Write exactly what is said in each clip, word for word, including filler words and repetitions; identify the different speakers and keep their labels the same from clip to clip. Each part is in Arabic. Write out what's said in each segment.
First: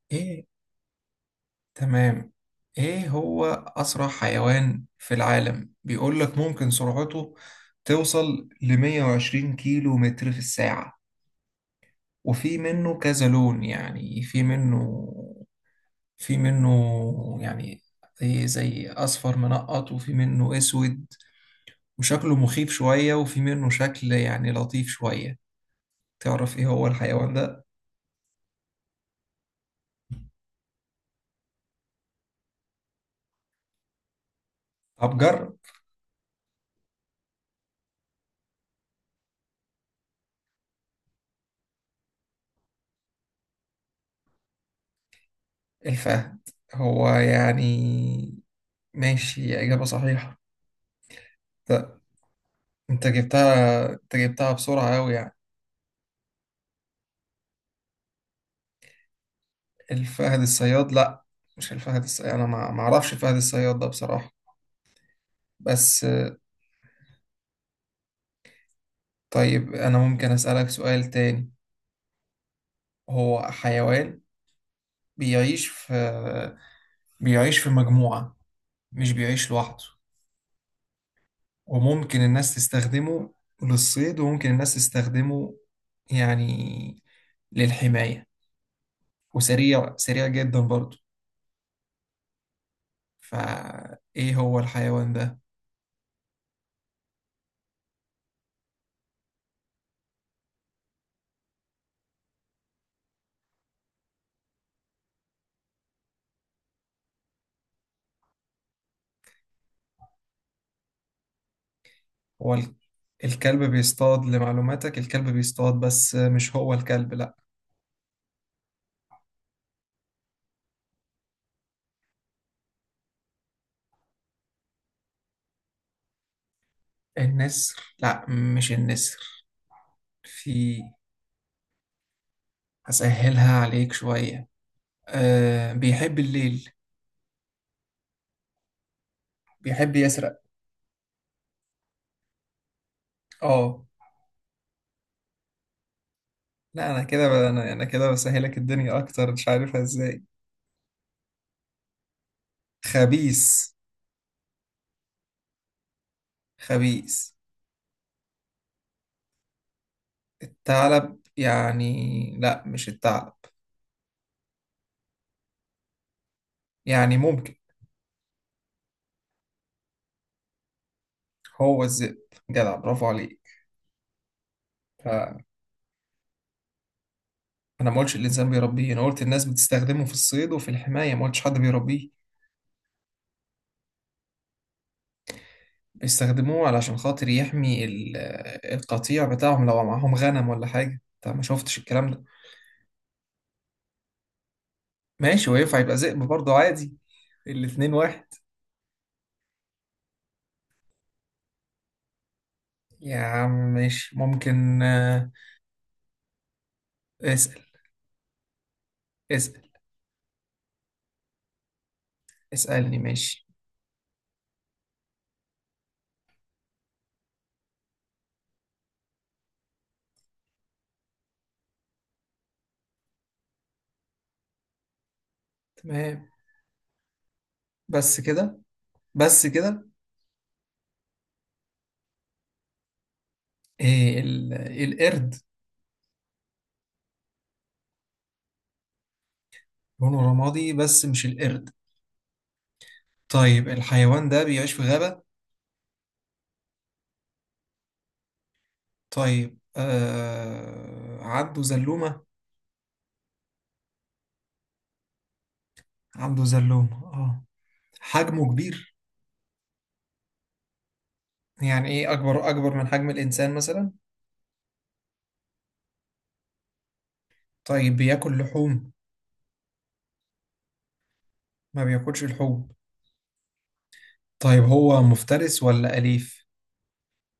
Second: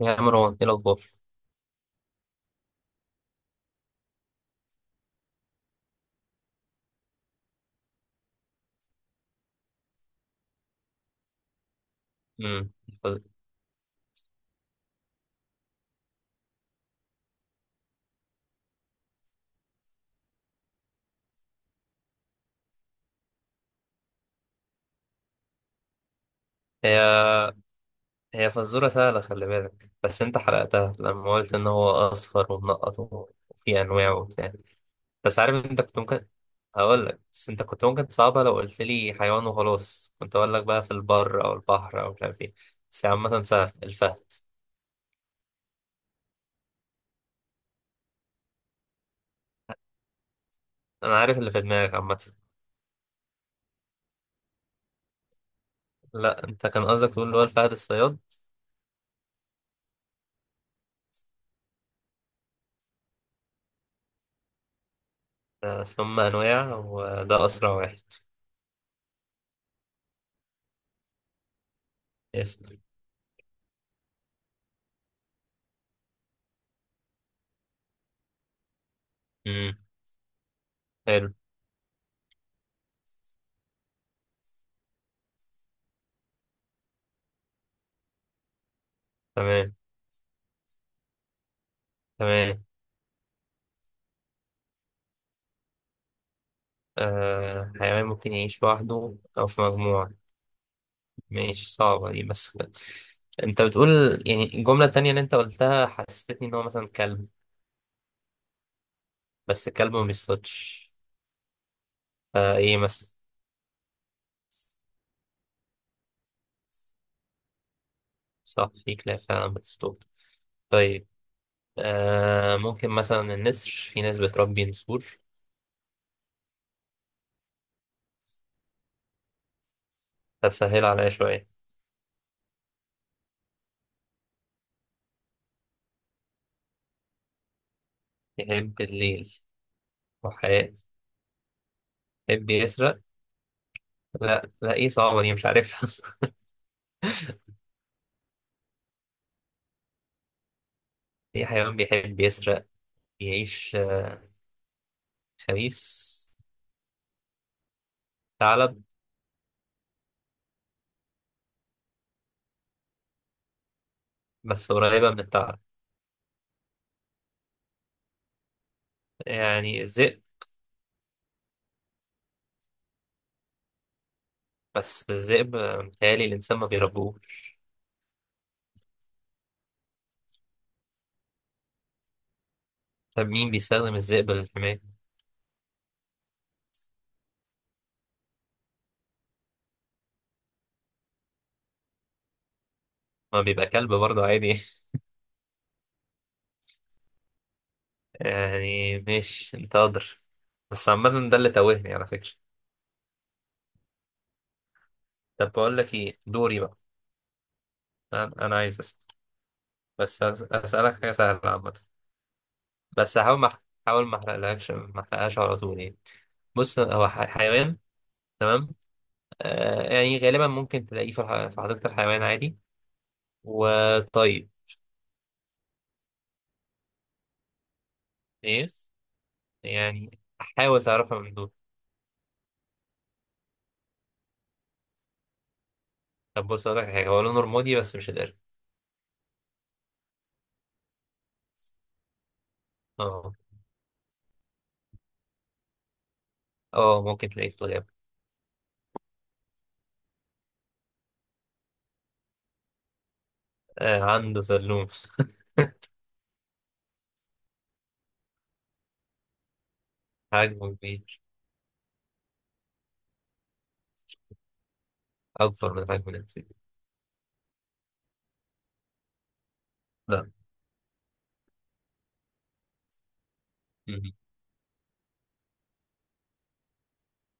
Speaker 1: يا
Speaker 2: ايه.
Speaker 1: مروان، ايه الاخبار؟
Speaker 2: تمام. ايه هو اسرع حيوان في العالم؟ بيقول لك ممكن سرعته توصل ل مية وعشرين كيلو متر في الساعة. وفي
Speaker 1: امم.
Speaker 2: منه كذا لون، يعني في منه في منه يعني زي زي اصفر منقط، وفي منه اسود وشكله مخيف شوية، وفي منه شكل يعني لطيف شوية. تعرف ايه هو الحيوان
Speaker 1: هي
Speaker 2: ده؟
Speaker 1: هي فزوره سهله، خلي بالك بس انت حرقتها لما قلت ان هو اصفر ومنقط وفي انواع وبتاع.
Speaker 2: ابجر.
Speaker 1: بس عارف انت كنت ممكن هقول لك، بس انت كنت ممكن تصعبها لو قلت لي حيوان وخلاص، كنت اقول لك بقى في البر او البحر او مش عارف ايه. بس عامه سهل الفهد.
Speaker 2: الفهد. هو يعني ماشي، إجابة صحيحة.
Speaker 1: انا عارف اللي في دماغك عامه.
Speaker 2: انت جبتها انت جبتها بسرعة أوي يعني.
Speaker 1: لا، انت كان قصدك تقول اللي هو الفهد الصياد.
Speaker 2: الفهد الصياد؟ لا، مش الفهد الصياد، انا ما ما اعرفش الفهد الصياد ده بصراحة،
Speaker 1: آه،
Speaker 2: بس
Speaker 1: ثم
Speaker 2: آه،
Speaker 1: انواع وده اسرع واحد.
Speaker 2: طيب انا ممكن أسألك سؤال تاني؟
Speaker 1: يس.
Speaker 2: هو حيوان بيعيش في بيعيش في مجموعة، مش بيعيش
Speaker 1: امم.
Speaker 2: لوحده،
Speaker 1: حلو.
Speaker 2: وممكن الناس تستخدمه للصيد، وممكن الناس تستخدمه يعني للحماية،
Speaker 1: تمام،
Speaker 2: وسريع سريع جدا برضه.
Speaker 1: تمام.
Speaker 2: فايه هو الحيوان ده؟
Speaker 1: آه حيوان ممكن يعيش لوحده أو في مجموعة. ماشي، صعبة دي بس أنت بتقول، يعني الجملة التانية اللي أنت قلتها حسستني إن هو مثلا كلب. بس الكلب ما بيصطادش،
Speaker 2: هو ال-
Speaker 1: فإيه مثلا؟
Speaker 2: الكلب بيصطاد لمعلوماتك، الكلب بيصطاد بس مش هو الكلب، لا.
Speaker 1: صح، في كلاب فعلا بتصطاد. طيب. آه ممكن مثلا النسر، في ناس بتربي نسور.
Speaker 2: النسر؟ لا، مش النسر.
Speaker 1: طب
Speaker 2: في.
Speaker 1: سهل عليا شوية.
Speaker 2: هسهلها عليك شوية. أه، بيحب الليل،
Speaker 1: يحب الليل.
Speaker 2: بيحب يسرق.
Speaker 1: وحياة. يحب يسرق.
Speaker 2: اه.
Speaker 1: لا لا، إيه صعبة دي، مش عارفها
Speaker 2: لا، انا كده ب- انا انا كده بسهلك الدنيا اكتر، مش عارفها ازاي.
Speaker 1: في حيوان بيحب يسرق.
Speaker 2: خبيث.
Speaker 1: بيعيش آه، خبيث.
Speaker 2: خبيث.
Speaker 1: ثعلب.
Speaker 2: الثعلب؟ يعني لا، مش الثعلب.
Speaker 1: بس قريبة من الثعلب.
Speaker 2: يعني ممكن.
Speaker 1: يعني الذئب.
Speaker 2: هو الذئب. جدع، برافو عليك.
Speaker 1: بس الذئب آه، متهيألي الإنسان ما بيربوش.
Speaker 2: انا ما قلتش الانسان بيربيه، انا قلت الناس بتستخدمه في الصيد وفي الحمايه، ما قلتش حد بيربيه.
Speaker 1: طب مين بيستخدم الذئب للحماية؟
Speaker 2: بيستخدموه علشان خاطر يحمي ال- آه، القطيع بتاعهم لو معاهم غنم ولا حاجه، طب ما شفتش الكلام ده.
Speaker 1: ما بيبقى كلب برضه عادي
Speaker 2: ماشي، وينفع يبقى ذئب برضه عادي. الاتنين واحد.
Speaker 1: يعني ماشي، أنت أدر. بس عامة ده اللي توهني على فكرة.
Speaker 2: يا عم ماشي، ممكن آه،
Speaker 1: طب بقول لك إيه دوري بقى.
Speaker 2: اسأل.
Speaker 1: أنا أنا عايز أسأل.
Speaker 2: اسأل.
Speaker 1: بس أس- أسألك حاجة سهلة عامة.
Speaker 2: اسألني،
Speaker 1: بس هحاول
Speaker 2: ماشي.
Speaker 1: ما حاول ما أحرقلكش، ما أحرقهاش على طول يعني. بص هو ح- حيوان. تمام. آه يعني غالبا ممكن تلاقيه في الح- في حديقة الحيوان عادي. وطيب.
Speaker 2: تمام، بس كده،
Speaker 1: إيه؟
Speaker 2: بس كده.
Speaker 1: يعني حاول تعرفها من دول.
Speaker 2: إيه ال- القرد.
Speaker 1: طب بص أقول لك حاجة، هو لونه رمادي بس مش القرد.
Speaker 2: لونه رمادي بس مش القرد.
Speaker 1: اه.
Speaker 2: طيب، الحيوان ده بيعيش في غابة؟
Speaker 1: اه ممكن تلاقيه في الغابة.
Speaker 2: طيب، آه، عنده زلومة.
Speaker 1: آه عنده سلوم.
Speaker 2: عنده زلومة، اه. حجمه كبير،
Speaker 1: حجمه كبير.
Speaker 2: يعني ايه، اكبر اكبر من حجم الانسان مثلا.
Speaker 1: أكبر من حجم الإنسان.
Speaker 2: طيب بياكل لحوم.
Speaker 1: لا.
Speaker 2: ما بياكلش لحوم.
Speaker 1: مهم.
Speaker 2: طيب هو مفترس ولا أليف؟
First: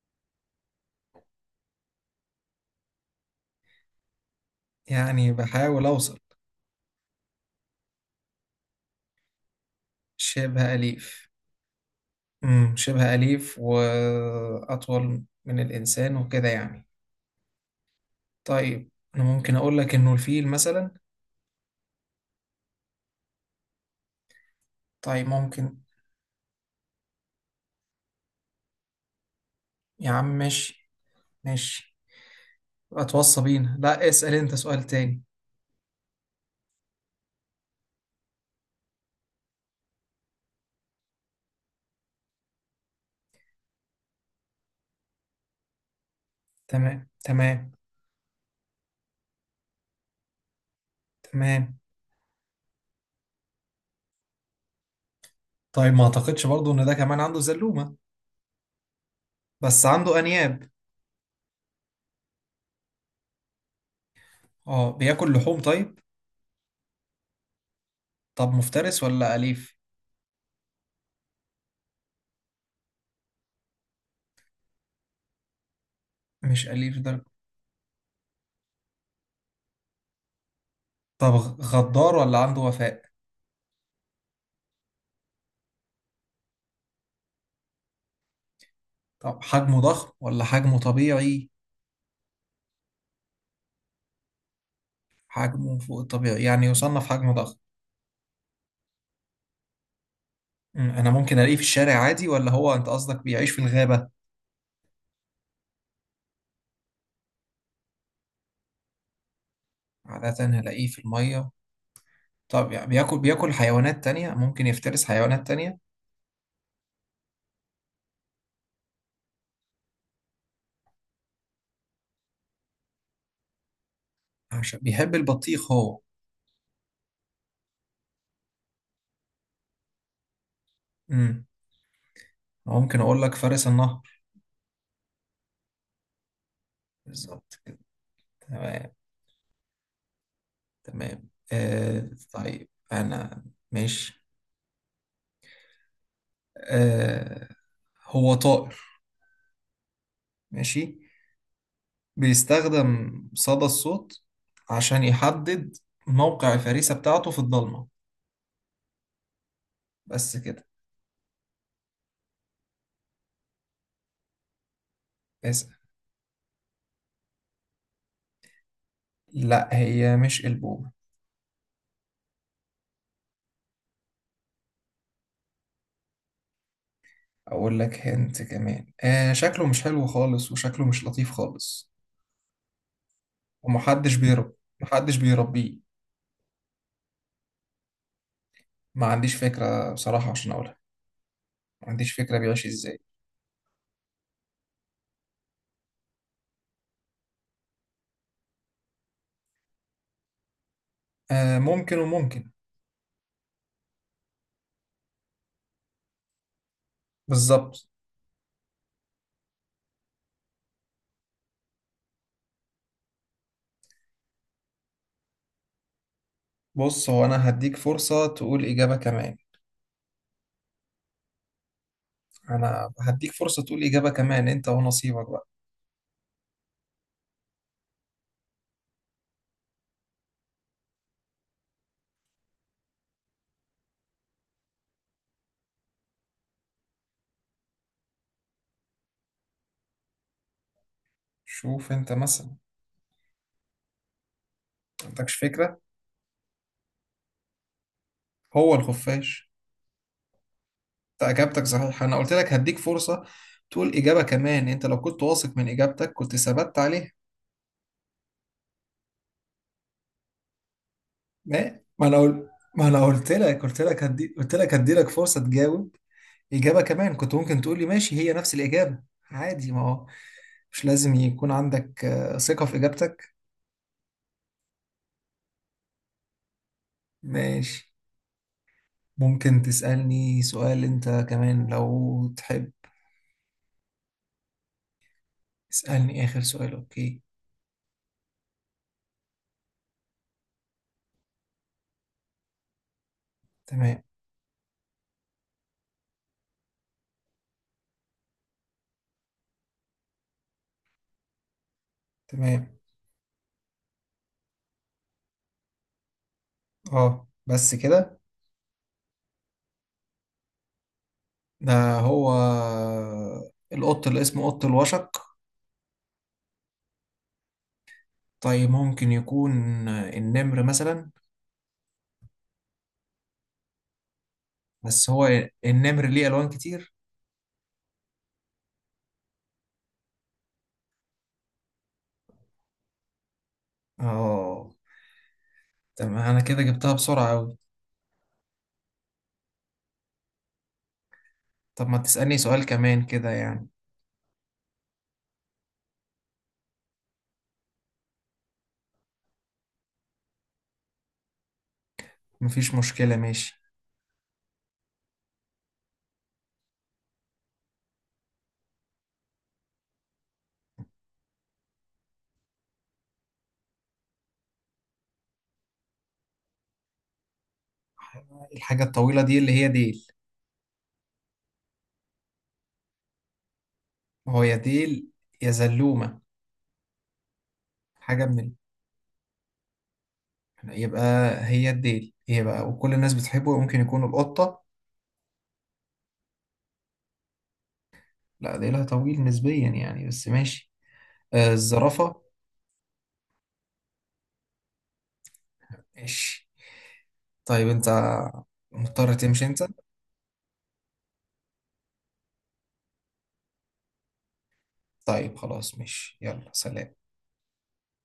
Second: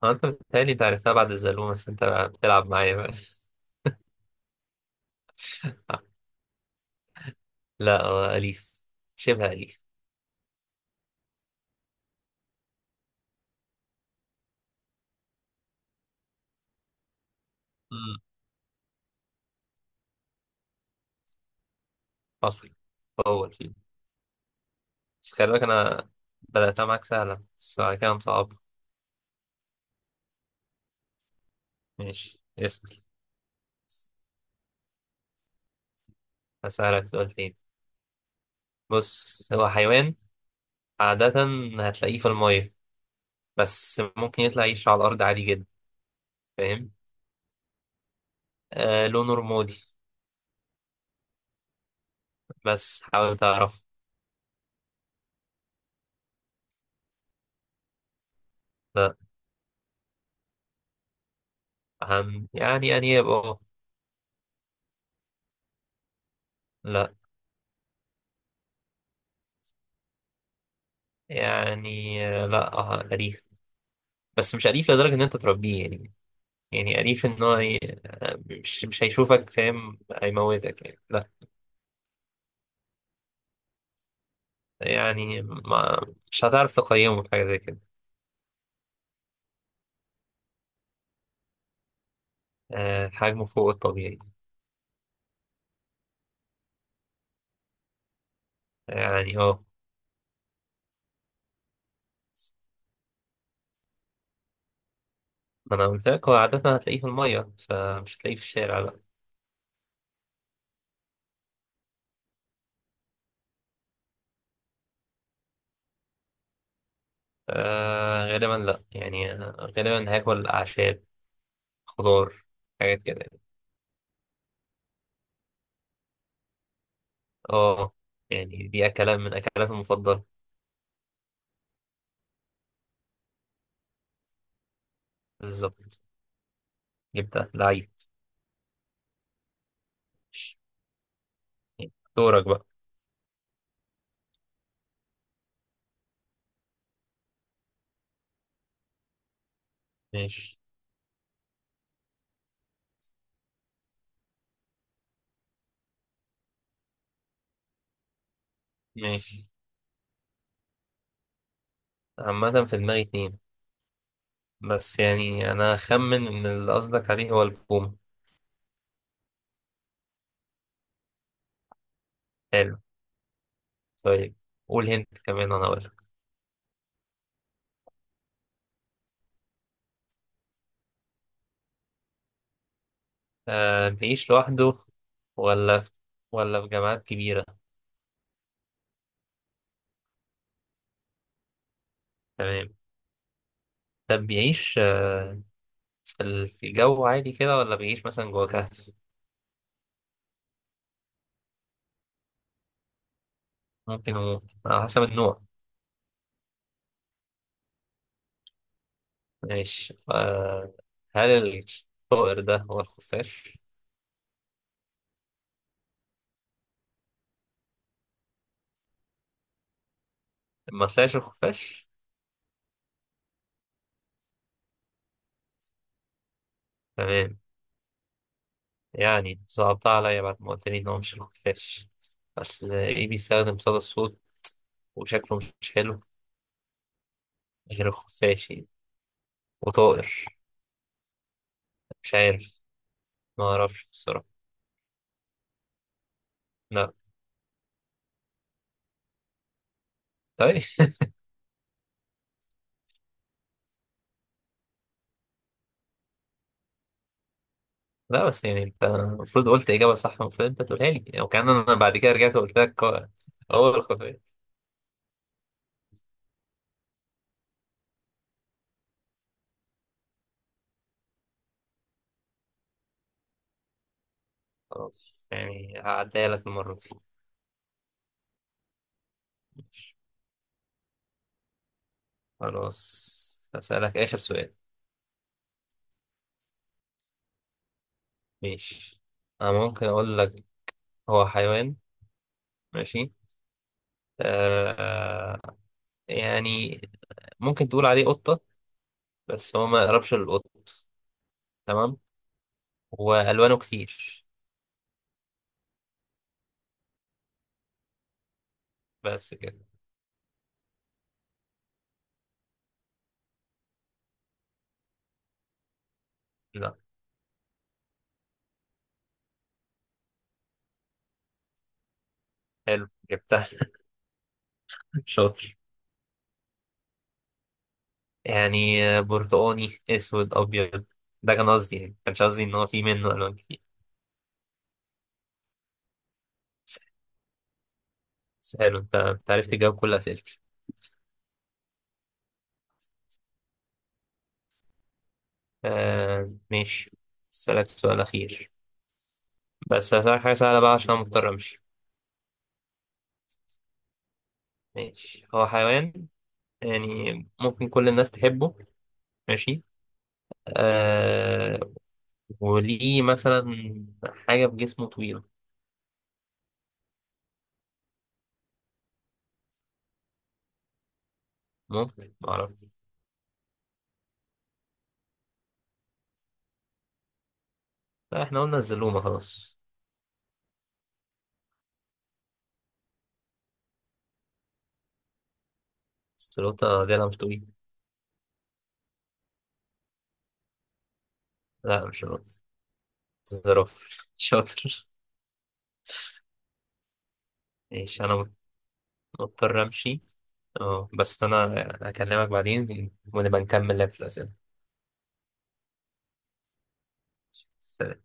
Speaker 1: هو أنت بتهيألي أنت عرفتها بعد الزلوم، بس أنت بتلعب معايا بقى
Speaker 2: يعني بحاول اوصل.
Speaker 1: لا هو أليف. شبه أليف.
Speaker 2: شبه أليف. امم شبه أليف، واطول من الانسان وكده يعني.
Speaker 1: مم.
Speaker 2: طيب انا ممكن اقول لك انه الفيل مثلا.
Speaker 1: حصل. هو الفيل.
Speaker 2: طيب
Speaker 1: بس خلي بالك،
Speaker 2: ممكن.
Speaker 1: أنا بدأتها معاك سهلة بس بعد كده صعب.
Speaker 2: يا عم ماشي، ماشي.
Speaker 1: ماشي اسأل.
Speaker 2: اتوصى بينا، لا اسأل انت سؤال تاني.
Speaker 1: هسألك سؤال تاني. بص هو حيوان، عادة هتلاقيه في المية، بس ممكن يطلع يعيش على الأرض عادي جدا. فاهم؟
Speaker 2: تمام. تمام.
Speaker 1: آه لونه رمادي،
Speaker 2: تمام،
Speaker 1: بس حاول تعرف.
Speaker 2: طيب ما اعتقدش برضو ان ده كمان عنده زلومة،
Speaker 1: لا.
Speaker 2: بس عنده انياب.
Speaker 1: أهم، يعني أنياب اه.
Speaker 2: اه، بياكل لحوم طيب.
Speaker 1: لا.
Speaker 2: طب مفترس ولا اليف؟
Speaker 1: يعني آه، لا آه، أليف. بس مش أليف لدرجة إن أنت تربيه يعني.
Speaker 2: مش اليف
Speaker 1: يعني
Speaker 2: ده.
Speaker 1: أليف إن هو ي- آه، مش مش هيشوفك فاهم هيموتك يعني لا.
Speaker 2: طب غ- غدار ولا عنده وفاء؟
Speaker 1: يعني ما مش هتعرف تقيمه في حاجة زي كده.
Speaker 2: طب حجمه ضخم ولا حجمه طبيعي؟
Speaker 1: آه حجمه فوق الطبيعي.
Speaker 2: حجمه فوق الطبيعي، يعني يصنف حجمه ضخم.
Speaker 1: يعني اه.
Speaker 2: أمم، انا ممكن الاقيه في الشارع عادي، ولا هو انت قصدك بيعيش في الغابة؟
Speaker 1: ما أنا قلت لك هو عادة هتلاقيه في المية، فمش هتلاقيه في الشارع لا.
Speaker 2: عادة هلاقيه في المية. طب يعني بياكل، بياكل حيوانات تانية، ممكن يفترس حيوانات تانية.
Speaker 1: آه غالبا لا، يعني آه، غالبا هاكل أعشاب، خضار، حاجات كده يعني.
Speaker 2: عشان بيحب البطيخ هو.
Speaker 1: اه. يعني دي أكلات من أكلاتي المفضلة.
Speaker 2: امم ممكن اقول لك فارس النهر.
Speaker 1: بالظبط. جبتها
Speaker 2: بالظبط كده.
Speaker 1: لعيب.
Speaker 2: تمام. تمام، آه
Speaker 1: دورك بقى.
Speaker 2: طيب أنا. ماشي. آه، هو طائر.
Speaker 1: ماشي.
Speaker 2: ماشي. بيستخدم صدى الصوت عشان يحدد موقع الفريسة بتاعته في الضلمة.
Speaker 1: ماشي.
Speaker 2: بس كده.
Speaker 1: عامة في دماغي اتنين، بس يعني
Speaker 2: اسأل.
Speaker 1: أنا أخمن إن اللي قصدك عليه هو البوم.
Speaker 2: لا، هي مش البومة.
Speaker 1: حلو. طيب. قول هنت كمان وأنا أقولك.
Speaker 2: أقول لك هنت كمان، آه، شكله مش حلو خالص، وشكله مش لطيف خالص،
Speaker 1: آه
Speaker 2: ومحدش
Speaker 1: بيعيش
Speaker 2: بيرب
Speaker 1: لوحده
Speaker 2: محدش بيربيه.
Speaker 1: ولا في، ولا في جامعات كبيرة؟
Speaker 2: ما عنديش فكرة بصراحة عشان أقولها، ما عنديش فكرة بيعيش
Speaker 1: تمام.
Speaker 2: إزاي.
Speaker 1: طب بيعيش، آه، في ال- في الجو عادي كده، ولا بيعيش مثلا جوه؟
Speaker 2: آه، ممكن وممكن.
Speaker 1: ممكن وممكن على حسب النوع.
Speaker 2: بالظبط.
Speaker 1: ماشي آه. هل الطائر ده هو الخفاش؟
Speaker 2: بص، هو انا هديك فرصة تقول اجابة كمان.
Speaker 1: ما طلعش الخفاش؟
Speaker 2: انا هديك فرصة تقول اجابة كمان، انت ونصيبك بقى.
Speaker 1: تمام. يعني صعبتها عليا بعد ما قلت لي إن هو مش الخفاش. أصل إيه، بيستخدم صدى الصوت وشكله مش حلو، غير الخفاش يعني، وطائر.
Speaker 2: شوف انت
Speaker 1: مش
Speaker 2: مثلا.
Speaker 1: عارف، ما أعرفش بصراحة.
Speaker 2: ما عندكش فكرة.
Speaker 1: لا.
Speaker 2: هو الخفاش.
Speaker 1: طيب.
Speaker 2: انت اجابتك صحيحة، انا قلت لك هديك فرصة تقول اجابة كمان، انت لو كنت واثق من اجابتك كنت ثبت عليها.
Speaker 1: لا بس يعني أنت المفروض قلت إجابة صح، المفروض أنت تقولها لي يعني، وكأن أنا
Speaker 2: ما
Speaker 1: بعد
Speaker 2: ما
Speaker 1: كده
Speaker 2: انا
Speaker 1: رجعت
Speaker 2: قلت
Speaker 1: وقلت لك
Speaker 2: ما انا قلت لك
Speaker 1: هو
Speaker 2: قلت لك
Speaker 1: الخفاش.
Speaker 2: هدي قلت لك هدي لك فرصة تجاوب. اجابة كمان، كنت ممكن تقول لي ماشي هي نفس الاجابة، عادي. ما هو مش لازم يكون عندك آه، ثقة في اجابتك.
Speaker 1: خلاص يعني هعديها لك المرة
Speaker 2: ماشي. ممكن
Speaker 1: دي.
Speaker 2: تسألني سؤال أنت كمان لو تحب.
Speaker 1: خلاص هسألك آخر سؤال.
Speaker 2: اسألني آخر سؤال، أوكي.
Speaker 1: ماشي. أنا ممكن أقول لك، هو حيوان. ماشي.
Speaker 2: تمام.
Speaker 1: آه يعني ممكن تقول عليه قطة، بس هو ما يقربش للقط. تمام.
Speaker 2: تمام.
Speaker 1: وألوانه كتير.
Speaker 2: أه، بس كده.
Speaker 1: بس كده.
Speaker 2: ده هو القط اللي اسمه قط الوشق؟
Speaker 1: لا.
Speaker 2: طيب ممكن يكون النمر مثلا.
Speaker 1: حلو جبتها
Speaker 2: بس هو.
Speaker 1: شاطر.
Speaker 2: النمر ليه ألوان كتير.
Speaker 1: يعني آه، برتقاني أسود أبيض. ده كان قصدي، يعني ما كانش قصدي إن هو في منه ألوان كتير.
Speaker 2: أه، تمام، أنا كده
Speaker 1: س-
Speaker 2: جبتها بسرعة أوي.
Speaker 1: سهل، أنت أنت عرفت تجاوب كل أسئلتي.
Speaker 2: طب ما تسألني سؤال كمان كده يعني.
Speaker 1: آه ماشي. أسألك سؤال أخير، بس هسألك حاجة سهلة بقى عشان أنا مضطر أمشي.
Speaker 2: مفيش مشكلة، ماشي.
Speaker 1: ماشي، هو حيوان يعني ممكن كل الناس تحبه. ماشي. آه وليه مثلا حاجة في جسمه طويلة.
Speaker 2: الحاجة الطويلة دي اللي هي ديل.
Speaker 1: ممكن معرفش.
Speaker 2: هو يا ديل، يا زلومة،
Speaker 1: لا،
Speaker 2: حاجة
Speaker 1: احنا
Speaker 2: من.
Speaker 1: قلنا الزلومة خلاص.
Speaker 2: يبقى هي الديل هي بقى، وكل الناس بتحبه، ممكن يكون القطة.
Speaker 1: الزلوطة دي أنا مش طويل.
Speaker 2: لا، ديلها طويل نسبيا يعني، بس ماشي. آه،
Speaker 1: لا، مش
Speaker 2: الزرافة.
Speaker 1: شاطر. الزرافة شاطر.
Speaker 2: ماشي. طيب انت
Speaker 1: ماشي أنا
Speaker 2: مضطر تمشي انت.
Speaker 1: مضطر أمشي. اه بس أنا أكلمك بعدين ونبقى نكمل لعب في
Speaker 2: طيب خلاص ماشي، يلا سلام.
Speaker 1: الأسئلة.